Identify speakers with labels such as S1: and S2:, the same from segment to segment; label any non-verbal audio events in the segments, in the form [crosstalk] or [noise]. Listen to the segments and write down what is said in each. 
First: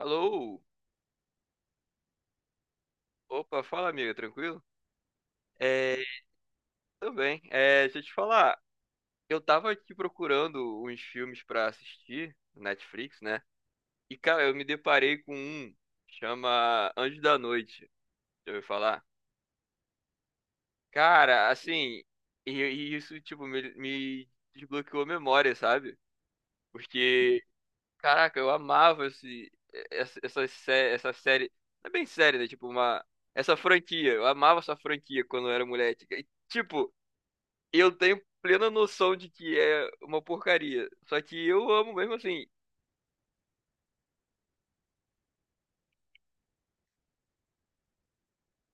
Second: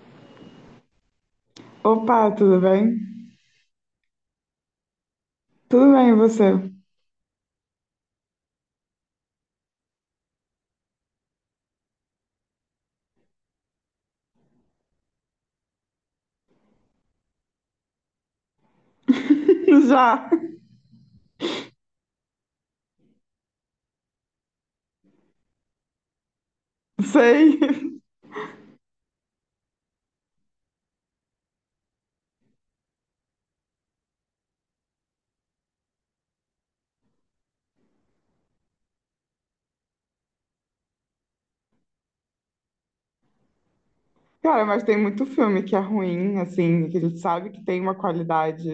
S1: Alô?
S2: Opa, tudo bem?
S1: Opa, fala amiga, tranquilo?
S2: Tudo
S1: É,
S2: bem, e você?
S1: tudo bem. Deixa eu te falar, eu tava aqui procurando uns filmes pra assistir no Netflix, né? E cara, eu me deparei com um, chama Anjo da Noite, deixa eu falar.
S2: [laughs] Já,
S1: Cara, assim, e isso tipo me desbloqueou a memória, sabe? Porque,
S2: sei.
S1: caraca, eu amava esse, essa, sé- essa série, não é bem série, né? Essa franquia, eu amava essa franquia quando eu era moleque. E, tipo eu tenho plena noção de que é uma porcaria. Só que eu amo mesmo assim.
S2: Cara, mas tem muito filme que é ruim, assim, que a gente sabe que tem uma qualidade,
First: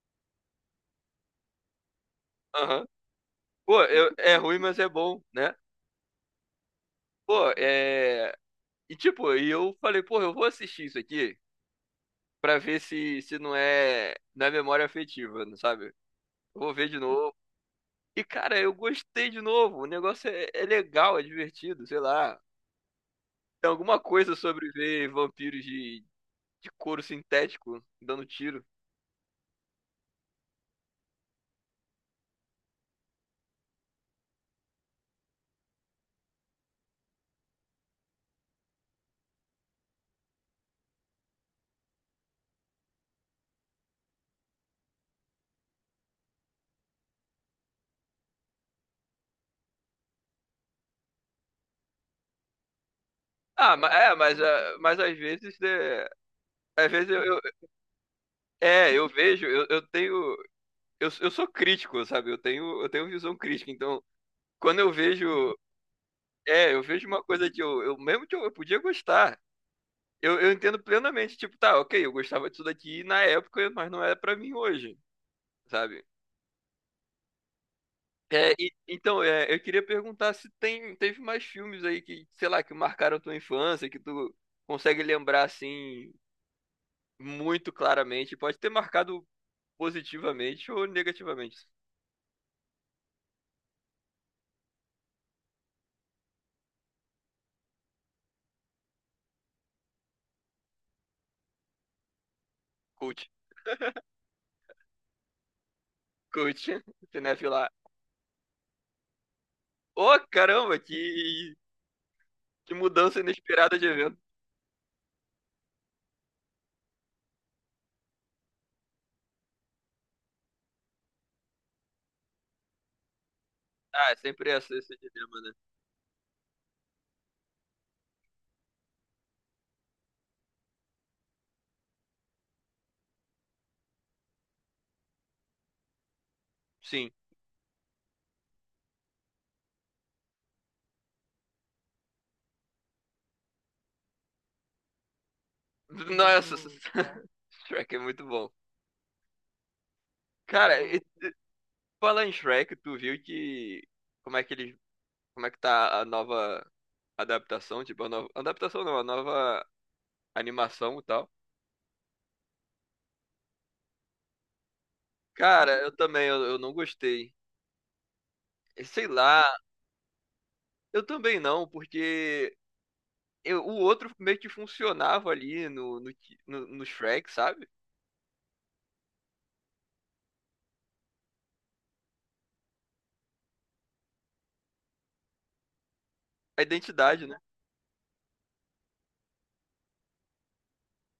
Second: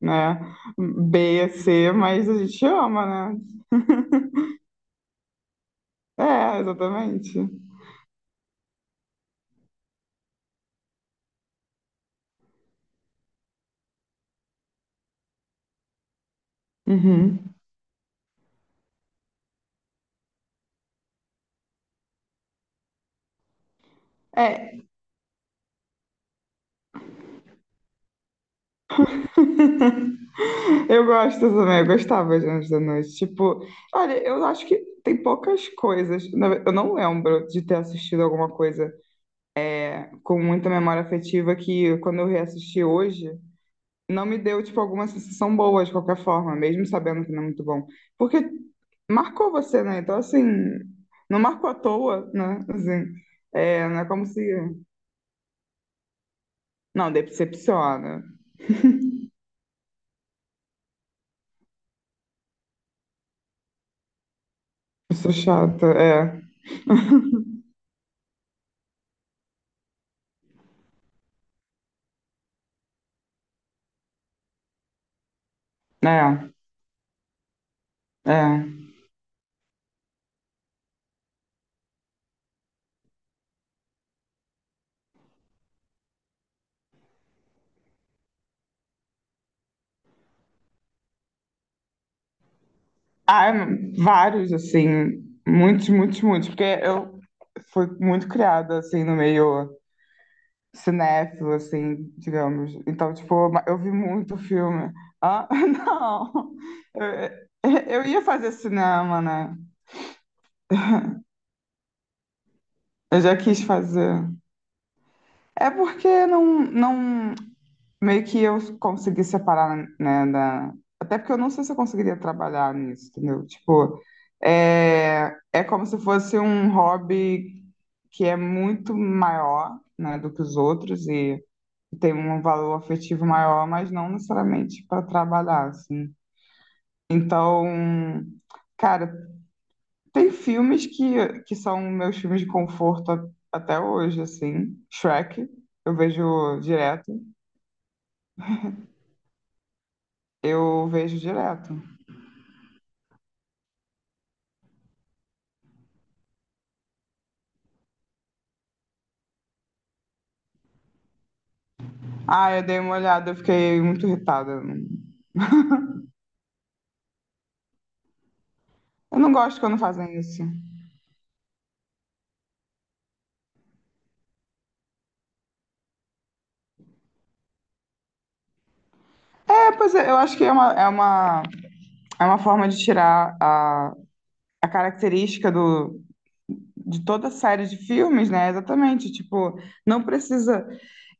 S2: né, B, C, mas a gente
S1: Aham.
S2: ama, né?
S1: Pô, é ruim, mas é bom, né?
S2: É, exatamente.
S1: Pô, é. E tipo, e eu falei, pô, eu vou assistir isso aqui pra ver se não é, não é memória afetiva, não sabe? Eu vou ver de novo.
S2: Uhum.
S1: E cara, eu gostei de novo. O negócio é legal, é divertido, sei lá. Tem alguma coisa sobre
S2: É,
S1: ver vampiros de couro sintético dando tiro.
S2: [laughs] eu gosto também, eu gostava de Anjos da Noite. Tipo, olha, eu acho que tem poucas coisas. Eu não lembro de ter assistido alguma coisa com muita memória afetiva que quando eu reassisti hoje. Não me deu, tipo, alguma sensação boa de qualquer forma, mesmo sabendo que não é muito bom. Porque marcou você, né? Então, assim, não marcou à toa, né? Assim,
S1: Ah,
S2: é,
S1: mas,
S2: não é
S1: é,
S2: como
S1: mas,
S2: se.
S1: ah, mas às vezes, né, às vezes
S2: Não, decepciona.
S1: é, eu vejo, eu tenho. Eu sou crítico, sabe? Eu tenho visão crítica. Então, quando eu
S2: Eu
S1: vejo.
S2: sou chata, é.
S1: É, eu vejo uma coisa que eu mesmo que eu podia gostar. Eu entendo plenamente, tipo, tá, ok, eu gostava disso daqui na época, mas não é pra mim hoje, sabe?
S2: É,
S1: É,
S2: é.
S1: então, é, eu queria perguntar se teve mais filmes aí que, sei lá, que marcaram tua infância, que tu consegue lembrar assim muito claramente. Pode ter marcado positivamente ou negativamente.
S2: Ah, é, vários, assim, muitos, muitos, muitos, porque eu fui muito criada, assim, no meio cinéfilo, assim, digamos. Então,
S1: Cult.
S2: tipo, eu vi muito filme. Ah, [laughs] não!
S1: Cult. [laughs] Cinéfilo.
S2: Eu ia fazer cinema, né?
S1: Ô, caramba, que mudança
S2: Eu já quis
S1: inesperada de evento.
S2: fazer. É porque não, não. Meio que eu consegui separar, né? Da. Até porque eu não sei se eu conseguiria trabalhar nisso, entendeu? Tipo,
S1: Ah, é sempre essa, esse
S2: é,
S1: dilema, né?
S2: é como se fosse um hobby que é muito maior, né, do que os outros e. Tem um valor afetivo maior, mas não necessariamente para trabalhar, assim.
S1: Sim.
S2: Então, cara, tem filmes que são meus filmes de conforto até hoje, assim. Shrek, eu
S1: Nossa,
S2: vejo direto.
S1: [laughs] Shrek é muito bom. Cara,
S2: Eu
S1: e
S2: vejo direto.
S1: falar em Shrek, tu viu que. Como é que eles. Como é que tá a nova adaptação? Tipo, a nova. Adaptação não, a nova animação e tal.
S2: Ah, eu dei uma olhada, eu fiquei muito irritada. Eu não
S1: Cara, eu também, eu não gostei. Sei
S2: eu não
S1: lá,
S2: gosto quando fazem isso.
S1: eu também não, porque o outro meio que funcionava ali no Shrek, sabe?
S2: É, pois é, eu acho que é uma forma de tirar a característica do,
S1: A
S2: de
S1: identidade,
S2: toda a
S1: né?
S2: série de filmes, né? Exatamente. Tipo, não precisa.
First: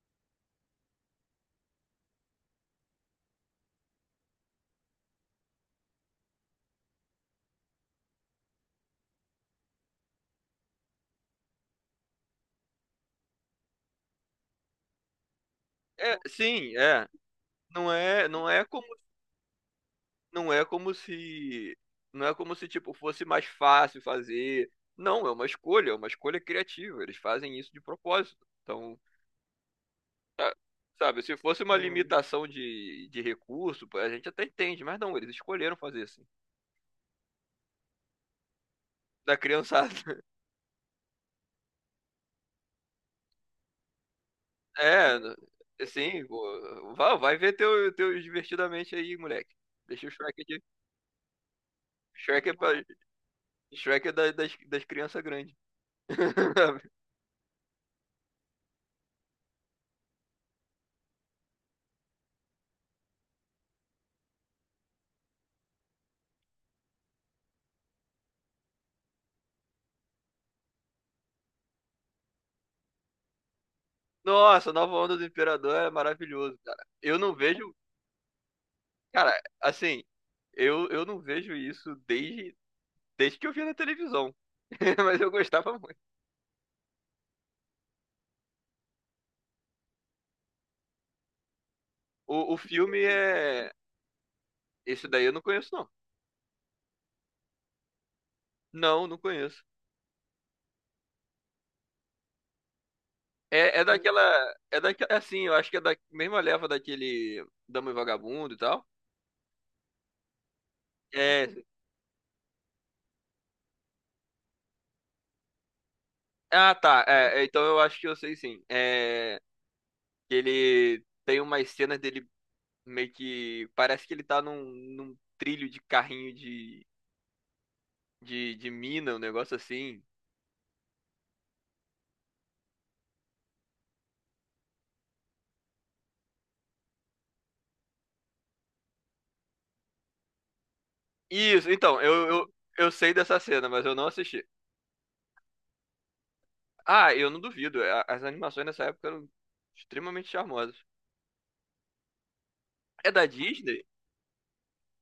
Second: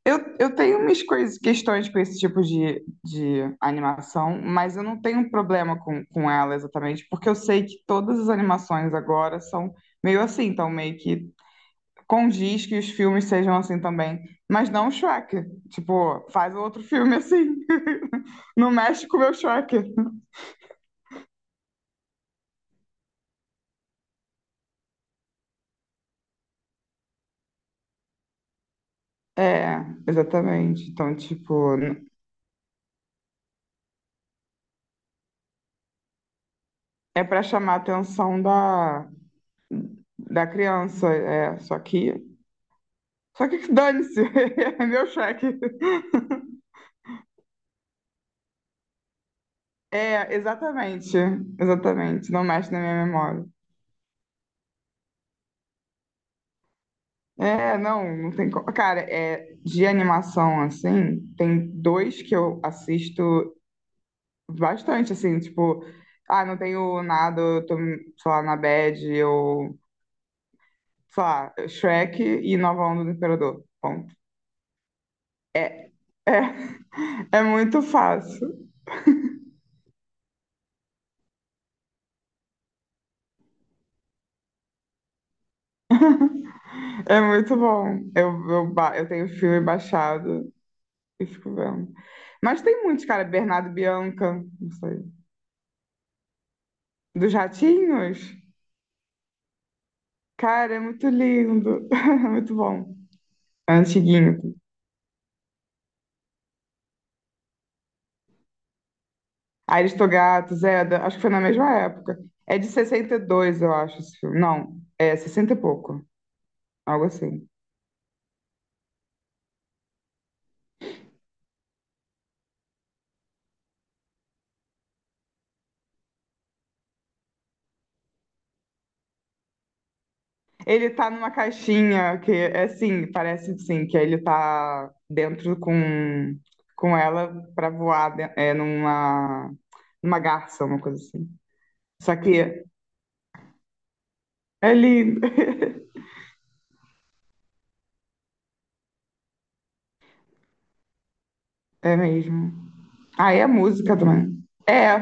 S2: Eu tenho umas coisas, questões com esse tipo de animação, mas eu não tenho um problema com ela exatamente, porque eu sei que todas as animações agora são meio assim, então meio que condiz que os filmes sejam assim também. Mas não o Shrek.
S1: É,
S2: Tipo, faz
S1: sim,
S2: outro
S1: é.
S2: filme assim. [laughs]
S1: Não é
S2: Não
S1: como,
S2: mexe com o meu Shrek.
S1: não é como se, não é como se tipo fosse mais fácil fazer. Não, é uma escolha criativa. Eles fazem isso de propósito. Então,
S2: É,
S1: tá-
S2: exatamente. Então,
S1: sabe, se fosse uma
S2: tipo,
S1: Limitação de recurso, pô, a gente até entende, mas não, eles escolheram fazer assim.
S2: é pra chamar a atenção da,
S1: Da criançada. [laughs]
S2: da criança. É, só que. Só que dane-se, [laughs] é meu
S1: É,
S2: Shrek.
S1: assim, pô, vai ver teus divertidamente aí, moleque. Deixa o
S2: É,
S1: Shrek de,
S2: exatamente, exatamente, não
S1: Shrek é pra,
S2: mexe na minha memória.
S1: Shrek é das crianças grandes. [laughs]
S2: É, não, não tem como. Cara, é, de animação, assim, tem dois que eu assisto bastante, assim, tipo, ah, não tenho nada, eu tô, sei lá, na bad, eu, sei lá, Shrek e Nova Onda do Imperador, ponto.
S1: Nossa, Nova Onda do Imperador é
S2: É, é,
S1: maravilhoso, cara. Eu
S2: [laughs]
S1: não
S2: é
S1: vejo,
S2: muito fácil,
S1: cara, assim, eu não vejo isso desde, desde que eu vi na televisão. [laughs] Mas eu gostava muito.
S2: é muito bom. Eu tenho o filme baixado e fico vendo.
S1: O
S2: Mas tem
S1: filme
S2: muitos, cara, Bernardo
S1: é.
S2: e Bianca, não sei.
S1: Esse daí eu não conheço, não.
S2: Dos ratinhos?
S1: Não, não conheço.
S2: Cara, é muito lindo. [laughs] É muito bom. É
S1: É, é
S2: antiguinho.
S1: daquela. É daquela. Assim, eu acho que é da mesma leva daquele Dama e Vagabundo e tal.
S2: Aristogato, Zeda, acho que foi na
S1: É.
S2: mesma época. É de 62, eu acho, esse filme. Não, é 60 e pouco,
S1: Ah, tá.
S2: algo
S1: É, é,
S2: assim.
S1: então eu acho que eu sei sim. É. Que ele tem umas cenas dele meio que parece que ele tá num, num trilho de carrinho de mina, um negócio assim.
S2: Ele tá numa caixinha que é assim, parece sim, que ele tá dentro com ela pra voar numa garça, uma coisa assim.
S1: Isso, então,
S2: Só que
S1: eu sei dessa cena, mas eu não assisti.
S2: é lindo,
S1: Ah, eu não duvido, é, as animações nessa época eram extremamente charmosas.
S2: [laughs] é mesmo.
S1: É da
S2: Ah, e a
S1: Disney?
S2: música também. É,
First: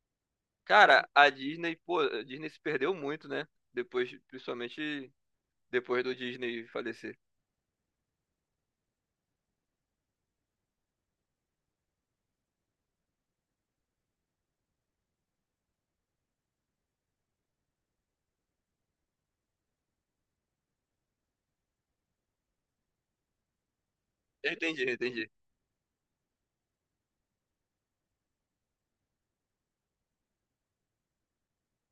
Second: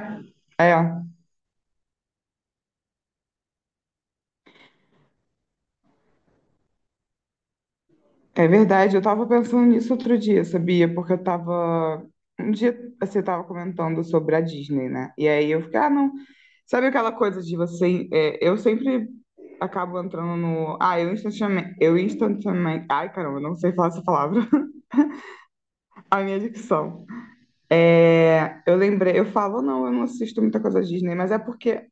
S2: é.
S1: Cara, a Disney, pô, a Disney se perdeu muito, né? Depois, principalmente depois do Disney falecer.
S2: É verdade, eu tava pensando nisso outro dia, sabia? Porque eu tava. Um dia você tava comentando sobre a Disney, né? E aí eu fiquei, ah, não. Sabe aquela coisa de você. Eu sempre acabo entrando no. Ah, eu instantaneamente. Eu instantaneamente. Ai, caramba, eu não sei falar essa palavra.
S1: Eu entendi.
S2: [laughs] A minha dicção. É, eu lembrei, eu falo, não, eu não assisto muita coisa Disney, mas é porque.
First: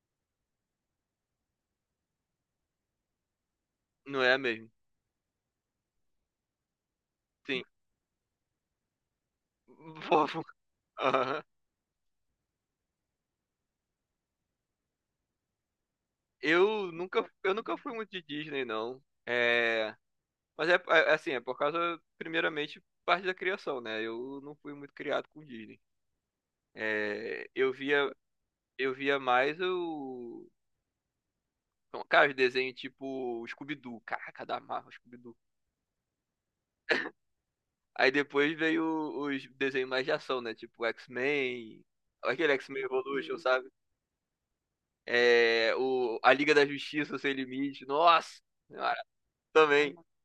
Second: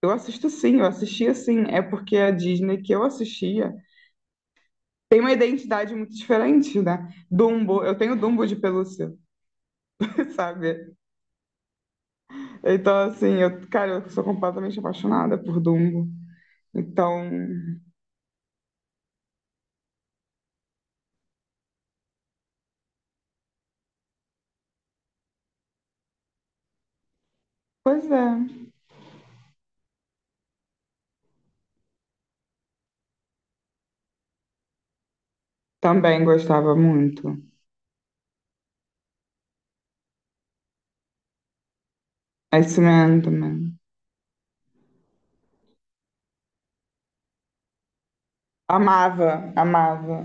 S2: Eu assisto sim, eu assistia sim. É porque a Disney que eu assistia
S1: Não é mesmo?
S2: tem uma identidade muito diferente, né?
S1: Sim.
S2: Dumbo, eu tenho Dumbo de pelúcia.
S1: [laughs]
S2: [laughs]
S1: Fofo.
S2: sabe?
S1: Aham.
S2: Então, assim, eu, cara, eu sou completamente apaixonada por Dumbo. Então,
S1: Eu nunca fui muito de Disney, não. É. Mas é, assim, é por causa, primeiramente, parte da criação, né? Eu não fui muito criado com Disney. É,
S2: pois é.
S1: eu via mais o. Então, cara, os desenhos tipo Scooby-Doo. Caraca, da Marvel, Scooby-Doo.
S2: Também gostava muito.
S1: Aí depois veio os desenhos mais de ação, né? Tipo X-Men, aquele X-Men
S2: X-Men
S1: Evolution, sabe?
S2: também.
S1: É, a Liga da Justiça Sem Limite. Nossa! Senhora,
S2: Amava,
S1: também.
S2: amava.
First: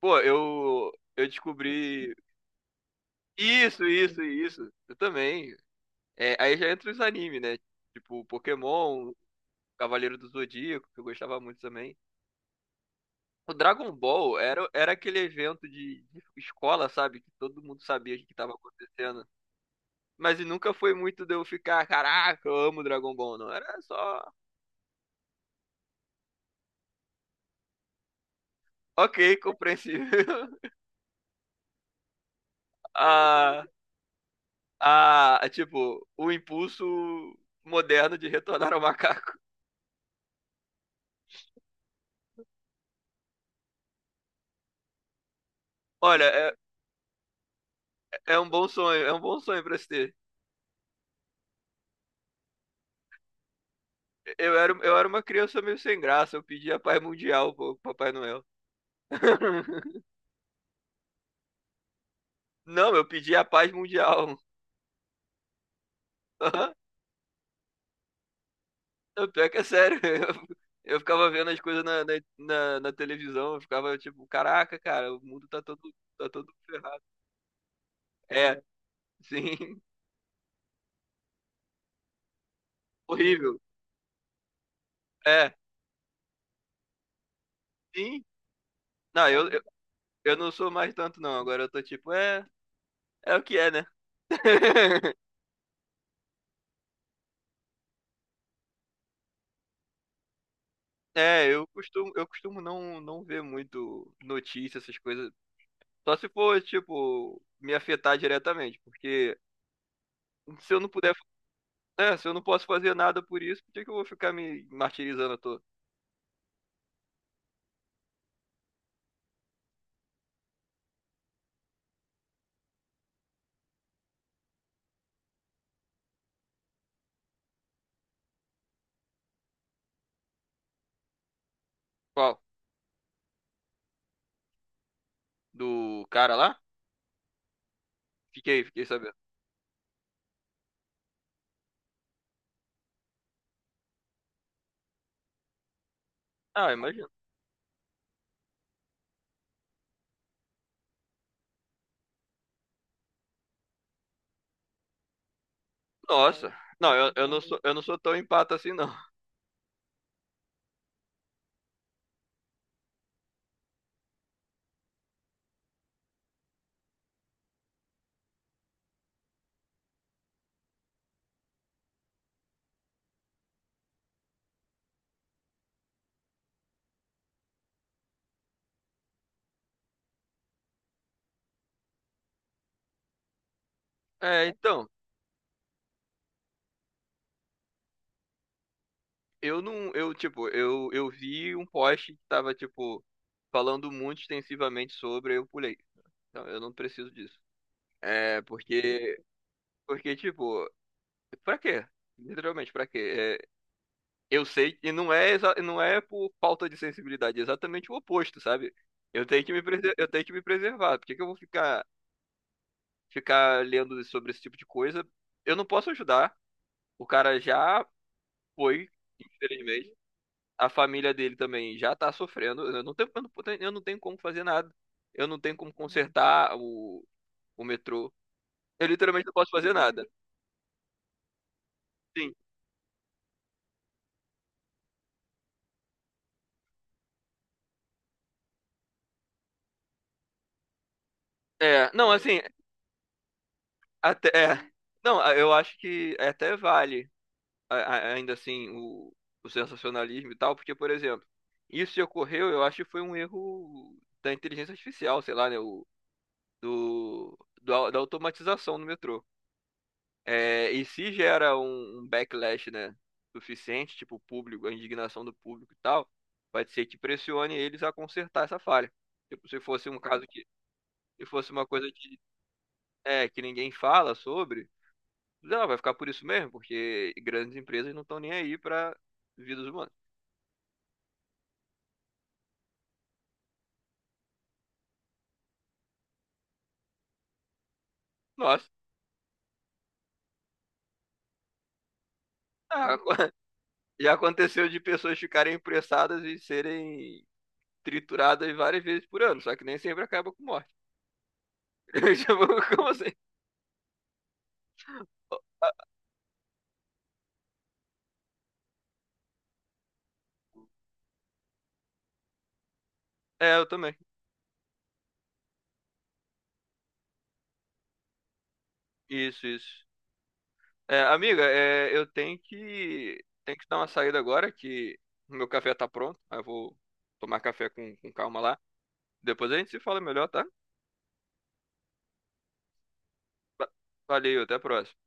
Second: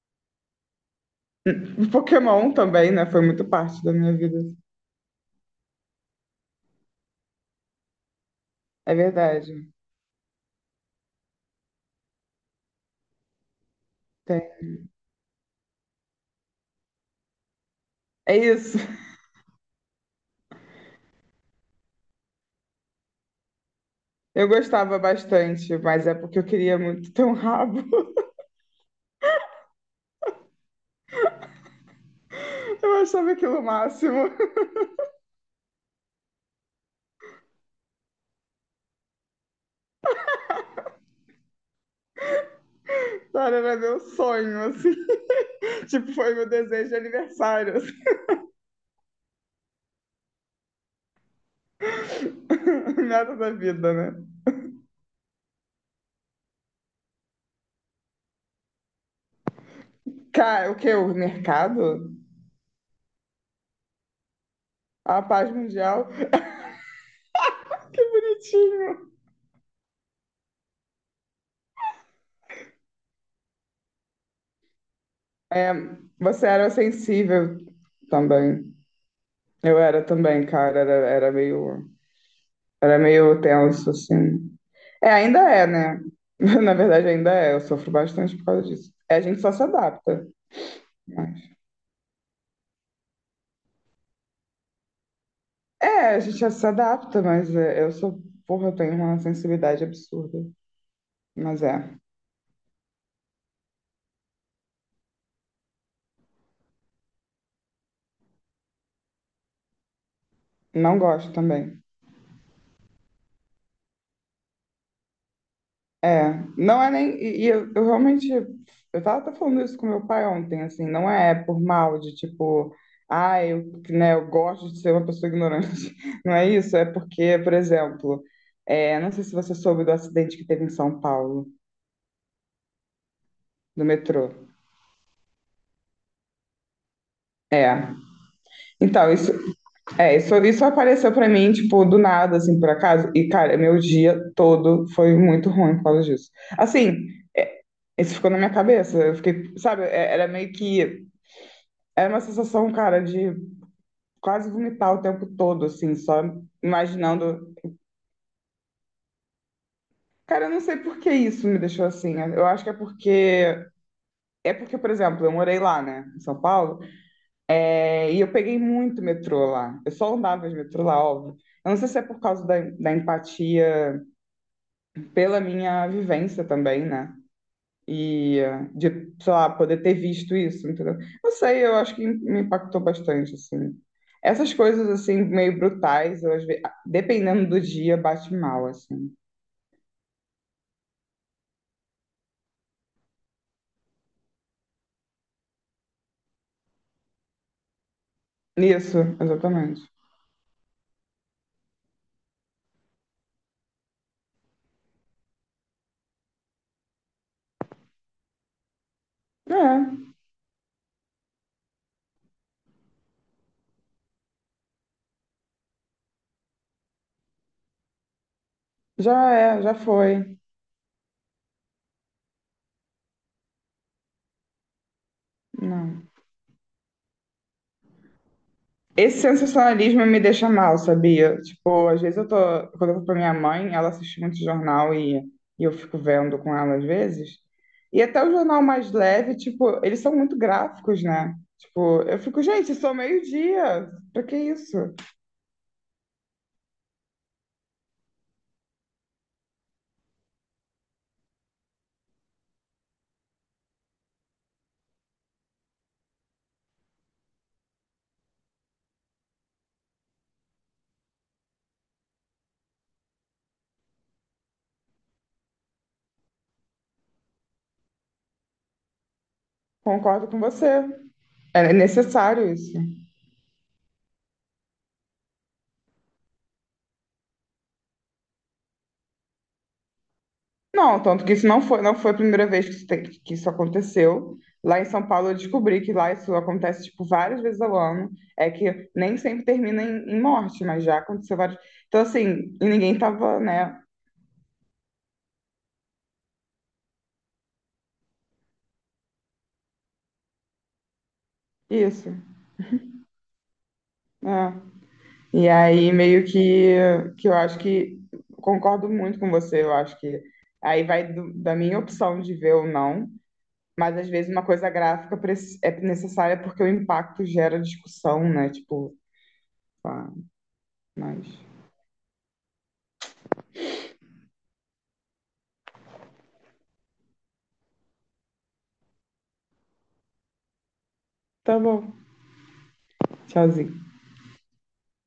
S1: Pô, eu descobri.
S2: Pokémon também, né? Foi muito parte
S1: Isso,
S2: da minha
S1: isso,
S2: vida.
S1: isso. Eu também. É, aí já entra os animes, né? Tipo,
S2: É
S1: Pokémon,
S2: verdade.
S1: Cavaleiro do Zodíaco, que eu gostava muito também. O Dragon Ball
S2: Tem.
S1: era aquele evento de escola, sabe? Que todo mundo sabia o que
S2: É
S1: estava
S2: isso. [laughs]
S1: acontecendo. Mas e nunca foi muito de eu ficar, caraca, eu amo Dragon Ball, não. Era só,
S2: Eu gostava bastante, mas é porque eu queria muito ter um rabo. [laughs]
S1: ok, compreensível. [laughs]
S2: Eu achava aquilo o
S1: Ah,
S2: máximo.
S1: ah, tipo, o impulso moderno de retornar ao macaco.
S2: [laughs] Cara, era meu sonho, assim. [laughs] Tipo,
S1: Olha,
S2: foi meu
S1: é,
S2: desejo de aniversário, assim.
S1: é um bom sonho, é um bom sonho pra se ter.
S2: [laughs] Nada da vida, né?
S1: Eu era uma criança meio sem graça, eu pedia a paz mundial pro Papai Noel. [laughs]
S2: Cara, o que? O mercado?
S1: Não, eu pedia a paz mundial. [laughs]
S2: A paz mundial? [laughs]
S1: Aham.
S2: Que bonitinho.
S1: Eu, pior que é sério. Eu ficava vendo as coisas na televisão, eu ficava tipo, caraca, cara, o mundo
S2: É,
S1: tá
S2: você
S1: todo
S2: era
S1: ferrado.
S2: sensível
S1: É,
S2: também. Eu
S1: sim,
S2: era também, cara. Era, era meio, era
S1: [laughs]
S2: meio
S1: horrível.
S2: tenso, assim. É, ainda
S1: É,
S2: é, né? [laughs] Na verdade, ainda é. Eu sofro
S1: sim.
S2: bastante por causa disso. É, a
S1: Não,
S2: gente só se adapta.
S1: eu não sou mais tanto, não.
S2: Mas.
S1: Agora eu tô tipo, é, é o que é, né? [laughs]
S2: É, a gente já se adapta, mas é, eu sou. Porra, eu tenho uma sensibilidade absurda.
S1: É,
S2: Mas é.
S1: eu costumo não, não ver muito notícias, essas coisas. Só se for, tipo, me afetar diretamente, porque se eu não
S2: Não
S1: puder,
S2: gosto também.
S1: né, se eu não posso fazer nada por isso, por que que eu vou ficar me martirizando à toa?
S2: É, não é nem. E eu realmente. Eu tava até falando isso com meu pai ontem, assim, não é por mal de tipo. Ah, eu, né, eu gosto de ser uma pessoa ignorante. [laughs] Não é isso, é porque, por exemplo, não sei se você soube do acidente que teve em São Paulo,
S1: Qual?
S2: do metrô.
S1: Do cara lá?
S2: É.
S1: Fiquei, fiquei
S2: Então,
S1: sabendo.
S2: isso apareceu pra mim, tipo, do nada, assim, por acaso. E, cara, meu dia todo foi muito ruim por causa disso.
S1: Ah,
S2: Assim,
S1: imagina.
S2: é, isso ficou na minha cabeça. Eu fiquei, sabe, era meio que. Era uma sensação, cara, de quase vomitar o tempo todo, assim, só
S1: Nossa. Não,
S2: imaginando.
S1: eu não sou tão empata assim, não.
S2: Cara, eu não sei por que isso me deixou assim. Eu acho que é porque. É porque, por exemplo, eu morei lá, né, em São Paulo, e eu peguei muito metrô lá. Eu só andava de metrô lá, óbvio. Eu não sei se é por causa da, empatia pela minha vivência também, né? E de, sei lá, poder ter visto isso, entendeu? Não sei, eu acho que me impactou bastante, assim.
S1: É,
S2: Essas
S1: então,
S2: coisas, assim, meio brutais, eu, dependendo do dia, bate mal, assim.
S1: eu não, eu, tipo, eu vi um post que tava, tipo, falando muito extensivamente sobre, eu pulei. Então, eu não preciso disso. É,
S2: Isso,
S1: porque,
S2: exatamente.
S1: porque, tipo, pra quê? Literalmente, pra quê? Eu sei, e não é, não é por falta de sensibilidade, é exatamente o oposto, sabe? Eu tenho que me,
S2: É,
S1: eu tenho que me preservar. Por que que eu vou ficar, ficar lendo sobre esse tipo de coisa? Eu não posso ajudar. O cara já foi,
S2: é, já
S1: infelizmente.
S2: foi.
S1: A família dele também já tá sofrendo. Eu não tenho como fazer nada. Eu não tenho como
S2: Não.
S1: consertar o metrô. Eu
S2: Esse
S1: literalmente não posso fazer
S2: sensacionalismo
S1: nada.
S2: me deixa mal, sabia? Tipo, às vezes eu
S1: Sim.
S2: tô. Quando eu vou pra minha mãe, ela assiste muito jornal e eu fico vendo com ela às vezes. E até o jornal mais leve, tipo, eles são muito gráficos, né?
S1: É,
S2: Tipo,
S1: não,
S2: eu
S1: assim,
S2: fico, gente, sou meio-dia. Pra
S1: até.
S2: que
S1: É.
S2: isso?
S1: Não, eu acho que é até vale. Ainda assim o sensacionalismo e tal, porque, por exemplo, isso que ocorreu, eu acho que foi um erro da inteligência artificial, sei lá, né, do da automatização no metrô. É, e se gera um backlash, né, suficiente, tipo o público, a indignação do público e tal, pode ser que pressione eles a consertar essa falha. Tipo, se fosse um caso
S2: Concordo com
S1: que,
S2: você.
S1: se fosse uma
S2: É
S1: coisa que,
S2: necessário isso.
S1: é, que ninguém fala sobre, não, vai ficar por isso mesmo, porque grandes empresas não estão nem aí para vidas humanas.
S2: Não, tanto que isso não foi a primeira vez que isso aconteceu. Lá em São Paulo eu descobri que lá isso acontece, tipo, várias vezes ao ano. É
S1: Nossa,
S2: que nem sempre termina em morte, mas já aconteceu várias. Então, assim, e
S1: ah.
S2: ninguém
S1: [laughs]
S2: tava, né?
S1: Já aconteceu de pessoas ficarem pressadas e serem trituradas várias vezes por ano, só que nem sempre acaba com morte. [laughs]
S2: Isso,
S1: Tipo, como assim?
S2: né? E aí, meio que eu acho que. Concordo muito com você, eu acho que. Aí vai da minha opção de ver ou não.
S1: É, eu também.
S2: Mas, às vezes, uma coisa gráfica é necessária porque o impacto gera discussão, né? Tipo,
S1: Isso, isso.
S2: pá,
S1: É,
S2: mas.
S1: amiga, é, tenho que dar uma saída agora, que o meu café tá pronto. Aí eu vou tomar café com calma lá. Depois a gente se fala melhor, tá?
S2: Tá bom.
S1: Va-
S2: Tchauzinho.
S1: Valeu, até a próxima.